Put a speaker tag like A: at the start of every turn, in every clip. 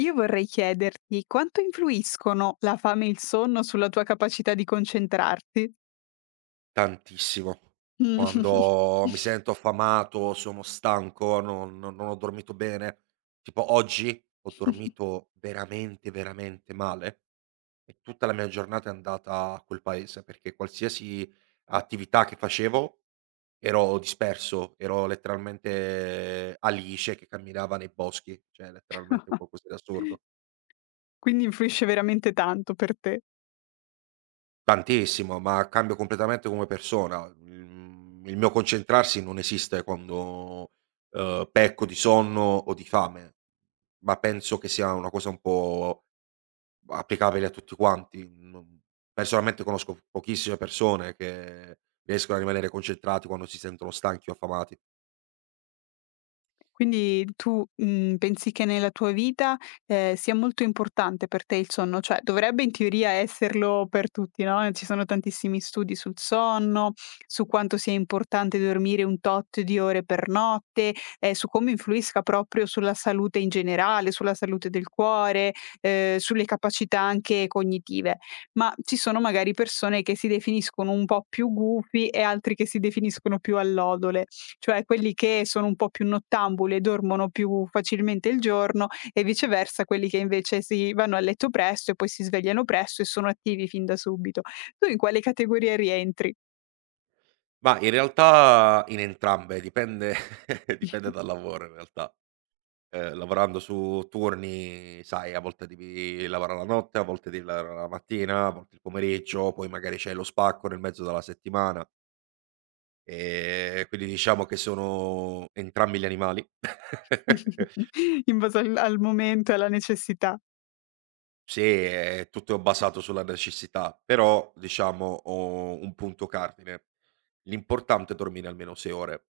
A: Io vorrei chiederti quanto influiscono la fame e il sonno sulla tua capacità di concentrarti?
B: Tantissimo.
A: Mh.
B: Quando mi sento affamato, sono stanco, non ho dormito bene. Tipo oggi ho dormito veramente, veramente male e tutta la mia giornata è andata a quel paese, perché qualsiasi attività che facevo ero disperso, ero letteralmente Alice che camminava nei boschi, cioè letteralmente qualcosa di assurdo.
A: Quindi influisce veramente tanto per te.
B: Tantissimo, ma cambio completamente come persona. Mhmm, il mio concentrarsi non esiste quando, pecco di sonno o di fame, ma penso che sia una cosa un po' applicabile a tutti quanti. Non personalmente conosco pochissime persone che riescono a rimanere concentrati quando si sentono stanchi o affamati.
A: Quindi tu, pensi che nella tua vita, sia molto importante per te il sonno? Cioè dovrebbe in teoria esserlo per tutti, no, ci sono tantissimi studi sul sonno, su quanto sia importante dormire un tot di ore per notte, su come influisca proprio sulla salute in generale, sulla salute del cuore, sulle capacità anche cognitive. Ma ci sono magari persone che si definiscono un po' più gufi e altri che si definiscono più allodole. Cioè quelli che sono un po' più nottambuli e dormono più facilmente il giorno e viceversa quelli che invece si vanno a letto presto e poi si svegliano presto e sono attivi fin da subito. Tu in quale categoria rientri?
B: Ma in realtà in entrambe, dipende dipende dal lavoro in realtà. Lavorando su turni, sai, a volte devi lavorare la notte, a volte devi lavorare la mattina, a volte il pomeriggio, poi magari c'è lo spacco nel mezzo della settimana. Quindi diciamo che sono entrambi gli animali.
A: In base al momento e alla necessità.
B: Sì, è tutto basato sulla necessità, però diciamo ho un punto cardine: l'importante è dormire almeno 6 ore.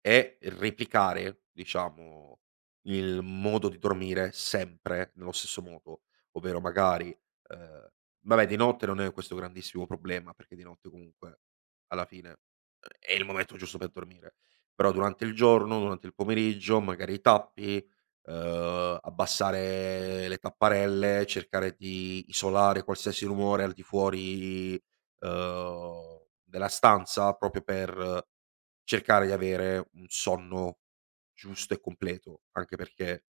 B: E replicare, diciamo, il modo di dormire sempre nello stesso modo, ovvero magari ehm, vabbè di notte non è questo grandissimo problema, perché di notte comunque alla fine, è il momento giusto per dormire, però durante il giorno, durante il pomeriggio, magari i tappi, abbassare le tapparelle, cercare di isolare qualsiasi rumore al di fuori, uhm, della stanza proprio per cercare di avere un sonno giusto e completo, anche perché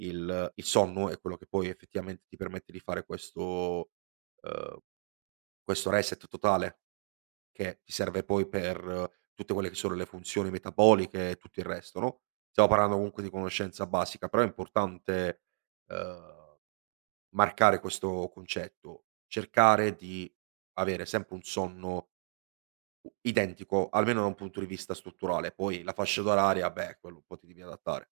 B: il sonno è quello che poi effettivamente ti permette di fare questo ehm, questo reset totale, che ti serve poi per tutte quelle che sono le funzioni metaboliche e tutto il resto, no, stiamo parlando comunque di conoscenza basica, però è importante, ehm, marcare questo concetto, cercare di avere sempre un sonno U identico, almeno da un punto di vista strutturale, poi la fascia d'oraria, beh, quello un po' ti devi adattare.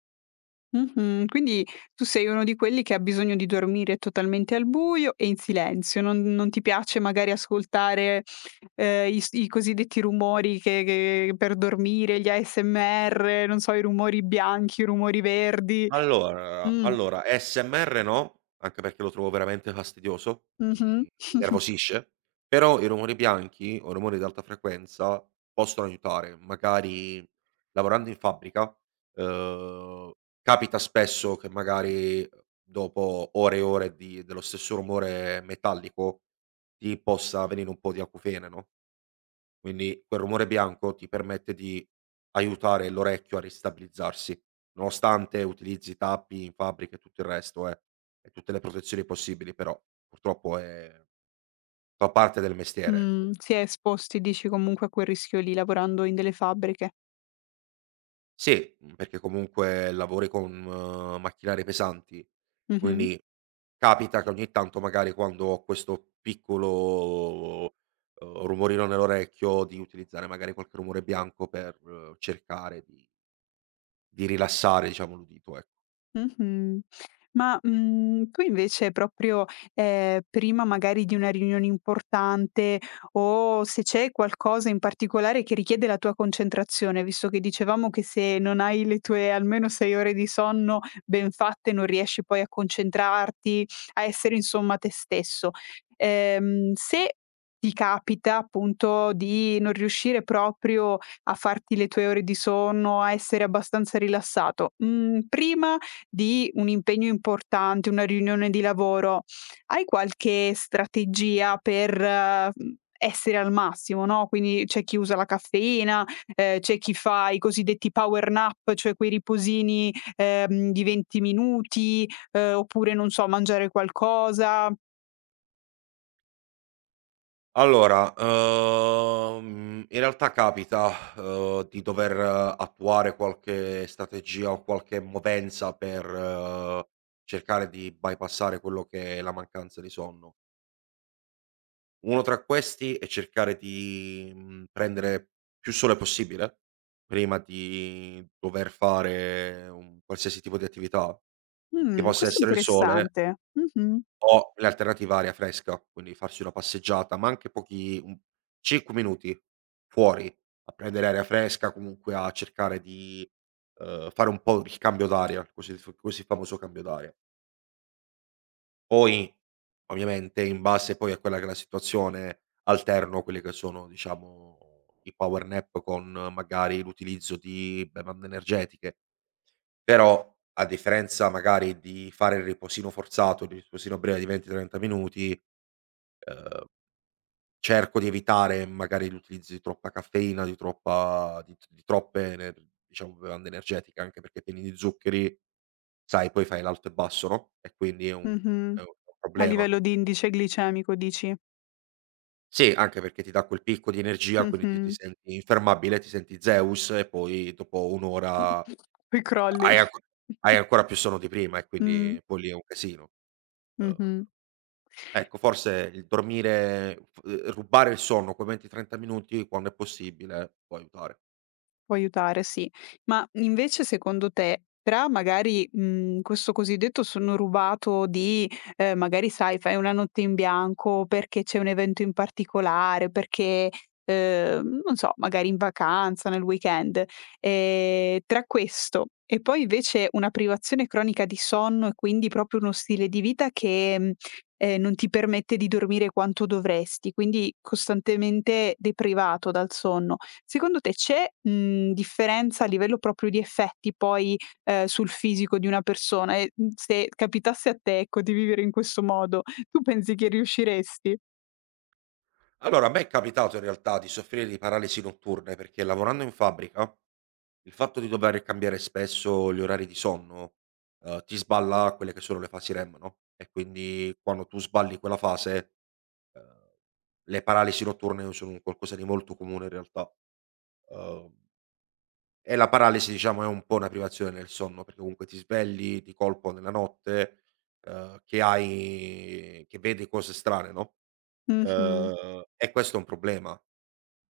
A: Mh-mh. Quindi tu sei uno di quelli che ha bisogno di dormire totalmente al buio e in silenzio, non ti piace magari ascoltare, i cosiddetti rumori che per dormire, gli ASMR, non so, i rumori bianchi, i rumori verdi.
B: Allora
A: Mh.
B: allora, ASMR no, anche perché lo trovo veramente fastidioso,
A: Mh-mh.
B: mi innervosisce, però i rumori bianchi o rumori ad alta frequenza possono aiutare. Magari lavorando in fabbrica, uhm, capita spesso che magari dopo ore e ore di dello stesso rumore metallico ti possa venire un po' di acufene, no? Quindi quel rumore bianco ti permette di aiutare l'orecchio a ristabilizzarsi, nonostante utilizzi tappi in fabbrica e tutto il resto, e tutte le protezioni possibili, però purtroppo è fa parte del mestiere, ecco.
A: Mh. Si è esposti dici comunque a quel rischio lì lavorando in delle fabbriche.
B: Sì, perché comunque lavori con macchinari pesanti,
A: Mh-mh.
B: quindi capita che ogni tanto magari quando ho questo piccolo, rumorino nell'orecchio di utilizzare magari qualche rumore bianco per cercare di rilassare diciamo l'udito, ec
A: Mh-mh. Ma, tu invece proprio, prima magari di una riunione importante o se c'è qualcosa in particolare che richiede la tua concentrazione, visto che dicevamo che se non hai le tue almeno 6 ore di sonno ben fatte non riesci poi a concentrarti, a essere insomma te stesso. Se ti capita appunto di non riuscire proprio a farti le tue ore di sonno, a essere abbastanza rilassato, prima di un impegno importante, una riunione di lavoro, hai qualche strategia per, essere al massimo, no, quindi c'è chi usa la caffeina, c'è chi fa i cosiddetti power nap, cioè quei riposini, di 20 minuti, oppure non so, mangiare qualcosa.
B: Allora, in realtà capita, di dover attuare qualche strategia o qualche movenza per cercare di bypassare quello che è la mancanza di sonno. Uno tra questi è cercare di, prendere più sole possibile prima di dover fare un qualsiasi tipo di attività, che possa
A: Questo è
B: essere il sole
A: interessante. Mh-mh,
B: o l'alternativa aria fresca, quindi farsi una passeggiata, ma anche pochi un 5 minuti fuori a prendere aria fresca, comunque a cercare di, fare un po' il cambio d'aria, il cosiddetto così famoso cambio d'aria. Poi, ovviamente, in base poi a quella che è la situazione, alterno quelle che sono, diciamo, i power nap con magari l'utilizzo di bevande energetiche, però a differenza magari di fare il riposino forzato, il riposino breve di 20, 30 minuti, ehm Cerco di evitare magari l'utilizzo di troppa caffeina, di troppa di t di troppe ener diciamo bevande energetiche, anche perché pieni di zuccheri, sai poi fai l'alto e basso, no, e quindi è un
A: mh-mh.
B: è un
A: A
B: problema.
A: livello di indice glicemico dici.
B: Sì, anche perché ti dà quel picco di energia, quindi ti
A: Mh-mh.
B: senti infermabile, ti senti Zeus e poi dopo 1 ora
A: Poi crolli.
B: hai anco hai ancora più sonno di prima e
A: Mh,
B: quindi poi lì è un casino. Uhm,
A: mh-mh.
B: ecco forse il dormire f rubare il sonno quei 20, 30 minuti quando è possibile può aiutare.
A: Può aiutare, sì. Ma invece secondo te, tra magari, questo cosiddetto sonno rubato di, magari sai fai una notte in bianco perché c'è un evento in particolare, perché, non so, magari in vacanza, nel weekend, tra questo e poi invece una privazione cronica di sonno e quindi proprio uno stile di vita che, non ti permette di dormire quanto dovresti, quindi costantemente deprivato dal sonno. Secondo te c'è, differenza a livello proprio di effetti poi, sul fisico di una persona e, se capitasse a te, ecco, di vivere in questo modo, tu pensi che riusciresti?
B: Allora, a me è capitato in realtà di soffrire di paralisi notturne, perché lavorando in fabbrica, il fatto di dover cambiare spesso gli orari di sonno, ti sballa quelle che sono le fasi REM, no, e quindi quando tu sballi quella fase, ehm, le paralisi notturne sono un qualcosa di molto comune in realtà. Ehm, e la paralisi diciamo è un po' una privazione del sonno, perché comunque ti svegli di colpo nella notte, che vedi cose strane, no,
A: Mh-mh.
B: e questo è un problema.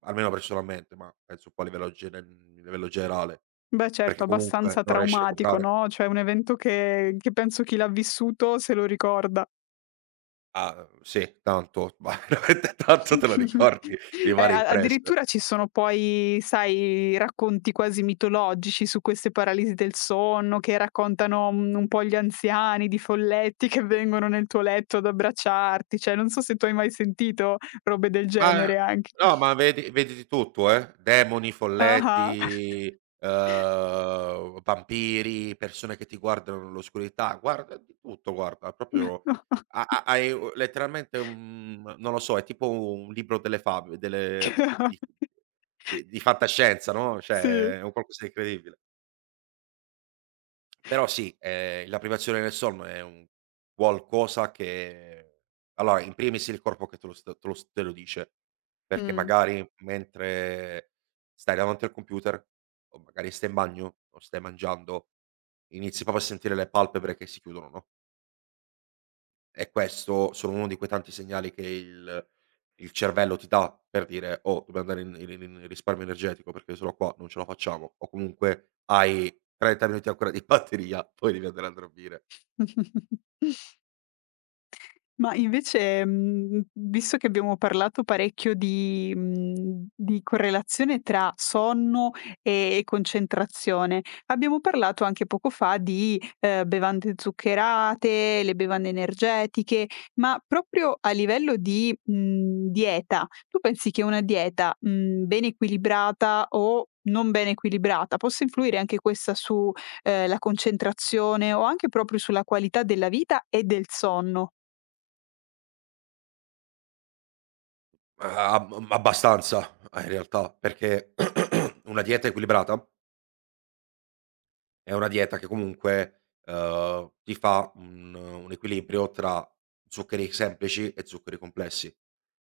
B: Almeno personalmente, ma penso un po' a livello livello generale,
A: Beh certo,
B: perché comunque
A: abbastanza
B: non riesci a
A: traumatico,
B: recuperare.
A: no, cioè un evento che penso chi l'ha vissuto se lo ricorda.
B: Ah, sì, tanto, ma veramente tanto te lo ricordi, rimane
A: A
B: impresso.
A: addirittura ci sono poi, sai, racconti quasi mitologici su queste paralisi del sonno, che raccontano, un po' gli anziani, di folletti che vengono nel tuo letto ad abbracciarti, cioè non so se tu hai mai sentito robe del
B: Ma
A: genere anche.
B: no, ma vedi vedi di tutto, eh. Demoni,
A: Ah-ah.
B: folletti, vampiri, persone che ti guardano nell'oscurità, guarda di tutto, guarda, proprio ha ha hai u letteralmente un non lo so, è tipo un libro delle fab delle di fantascienza, no,
A: Sì.
B: cioè è un qualcosa di incredibile. Però sì, la privazione del sonno è un qualcosa che allora in primis il corpo che te lo st te lo s te lo dice, perché
A: Mh.
B: magari mentre stai davanti al computer, o magari stai in bagno, o stai mangiando, inizi proprio a sentire le palpebre che si chiudono, no? E questo sono uno di quei tanti segnali che il cervello ti dà per dire: "Oh, dobbiamo andare in risparmio energetico perché sennò qua non ce la facciamo." O comunque hai 30 minuti ancora di batteria, poi devi andare a dormire.
A: Ma invece, visto che abbiamo parlato parecchio di correlazione tra sonno e concentrazione, abbiamo parlato anche poco fa di, bevande zuccherate, le bevande energetiche, ma proprio a livello di, dieta, tu pensi che una dieta, ben equilibrata o non ben equilibrata, possa influire anche questa su, la concentrazione o anche proprio sulla qualità della vita e del sonno?
B: Ma ab abbastanza, in realtà, perché una dieta equilibrata è una dieta che comunque, ti fa un equilibrio tra zuccheri semplici e zuccheri complessi.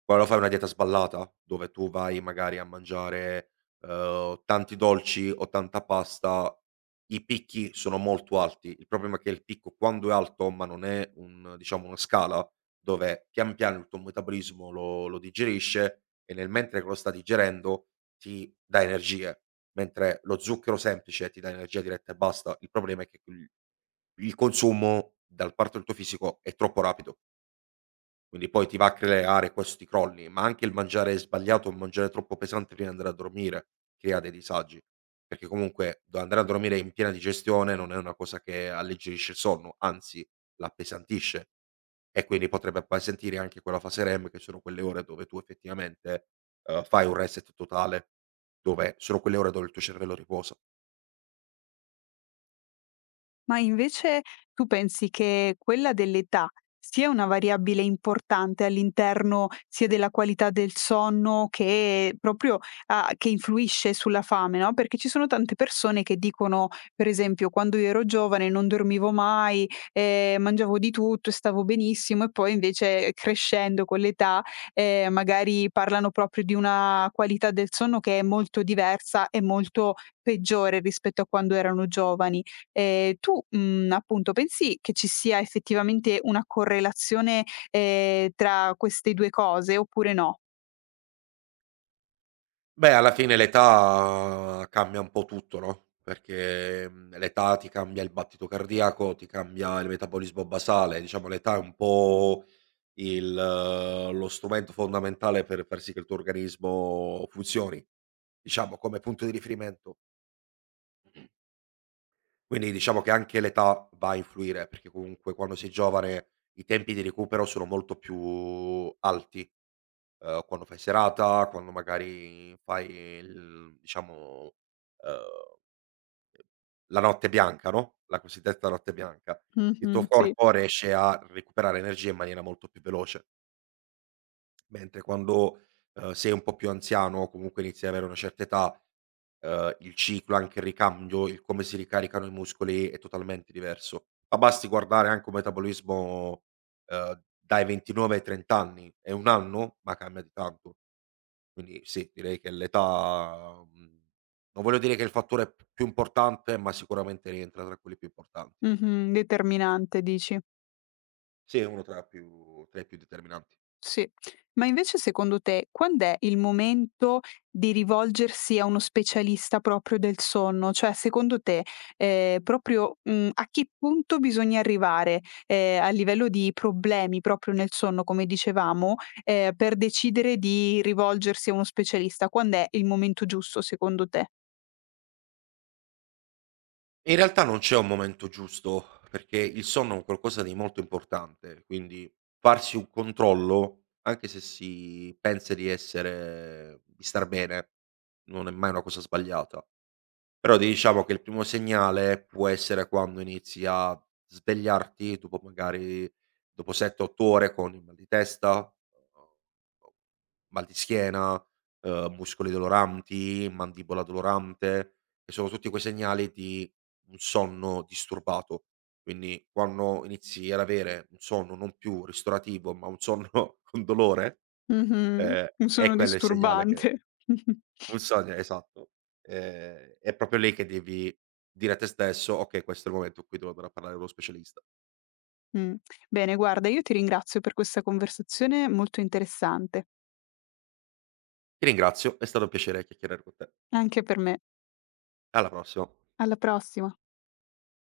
B: Quando fai una dieta sballata, dove tu vai magari a mangiare, tanti dolci o tanta pasta, i picchi sono molto alti. Il problema è che il picco quando è alto, ma non è un diciamo una scala, dove pian piano il tuo metabolismo lo digerisce e nel mentre che lo sta digerendo ti dà energie. Mentre lo zucchero semplice ti dà energia diretta e basta. Il problema è che il consumo dal parte del tuo fisico è troppo rapido, quindi poi ti va a creare questi crolli, ma anche il mangiare sbagliato, il mangiare troppo pesante prima di andare a dormire crea dei disagi, perché comunque do andare a dormire in piena digestione non è una cosa che alleggerisce il sonno, anzi l'appesantisce e quindi potrebbe appesantire anche quella fase REM che sono quelle ore dove tu effettivamente, fai un reset totale, dove sono quelle ore dove il tuo cervello riposa.
A: Ma invece tu pensi che quella dell'età sia una variabile importante all'interno sia della qualità del sonno che proprio che influisce sulla fame, no? Perché ci sono tante persone che dicono, per esempio, quando io ero giovane non dormivo mai, mangiavo di tutto, e stavo benissimo e poi invece crescendo con l'età magari parlano proprio di una qualità del sonno che è molto diversa e molto peggiore rispetto a quando erano giovani. Tu, appunto, pensi che ci sia effettivamente una correlazione, tra queste 2 cose oppure no?
B: Beh, alla fine l'età cambia un po' tutto, no, perché, l'età ti cambia il battito cardiaco, ti cambia il metabolismo basale, diciamo l'età è un po' il lo strumento fondamentale per far sì che il tuo organismo funzioni, diciamo come punto di riferimento. Quindi diciamo che anche l'età va a influire, perché comunque quando sei giovane i tempi di recupero sono molto più alti, quando fai serata, quando magari fai il diciamo, ehm La notte bianca, no, la cosiddetta notte bianca. Il
A: Mh-mh,
B: tuo
A: sì.
B: corpo riesce a recuperare energia in maniera molto più veloce, mentre quando, sei un po' più anziano o comunque inizi ad avere una certa età, il ciclo, anche il ricambio, il come si ricaricano i muscoli è totalmente diverso. Ma basti guardare anche un metabolismo, dai 29 ai 30 anni, è 1 anno, ma cambia di tanto. Quindi sì, direi che l'età, non voglio dire che è il fattore p più importante, ma sicuramente rientra tra quelli più importanti.
A: Mh-mh, determinante dici.
B: Sì, è uno tra più tra i più determinanti.
A: Sì. Ma invece secondo te quand'è il momento di rivolgersi a uno specialista proprio del sonno? Cioè secondo te, proprio, a che punto bisogna arrivare, a livello di problemi proprio nel sonno come dicevamo, per decidere di rivolgersi a uno specialista? Quand'è il momento giusto secondo te?
B: In realtà non c'è un momento giusto, perché il sonno è un qualcosa di molto importante, quindi farsi un controllo, anche se si pensa di star bene, non è mai una cosa sbagliata. Però diciamo che il primo segnale può essere quando inizi a svegliarti dopo magari dopo 7, 8 ore con il mal di testa mal di schiena, muscoli doloranti, mandibola dolorante, che sono tutti quei segnali di un sonno disturbato. Quindi quando inizi ad avere un sonno non più ristorativo, ma un sonno con dolore,
A: Mh-mh.
B: ehm,
A: Un
B: è
A: sonno
B: quello il segnale che
A: disturbante.
B: un sogno esatto. È proprio lì che devi dire a te stesso: "Okay, questo è il momento in cui devo andare a parlare con lo specialista."
A: Mh. Bene guarda, io ti ringrazio per questa conversazione molto interessante.
B: Ti ringrazio, è stato un piacere chiacchierare con te.
A: Anche per me.
B: Alla prossima.
A: Alla prossima.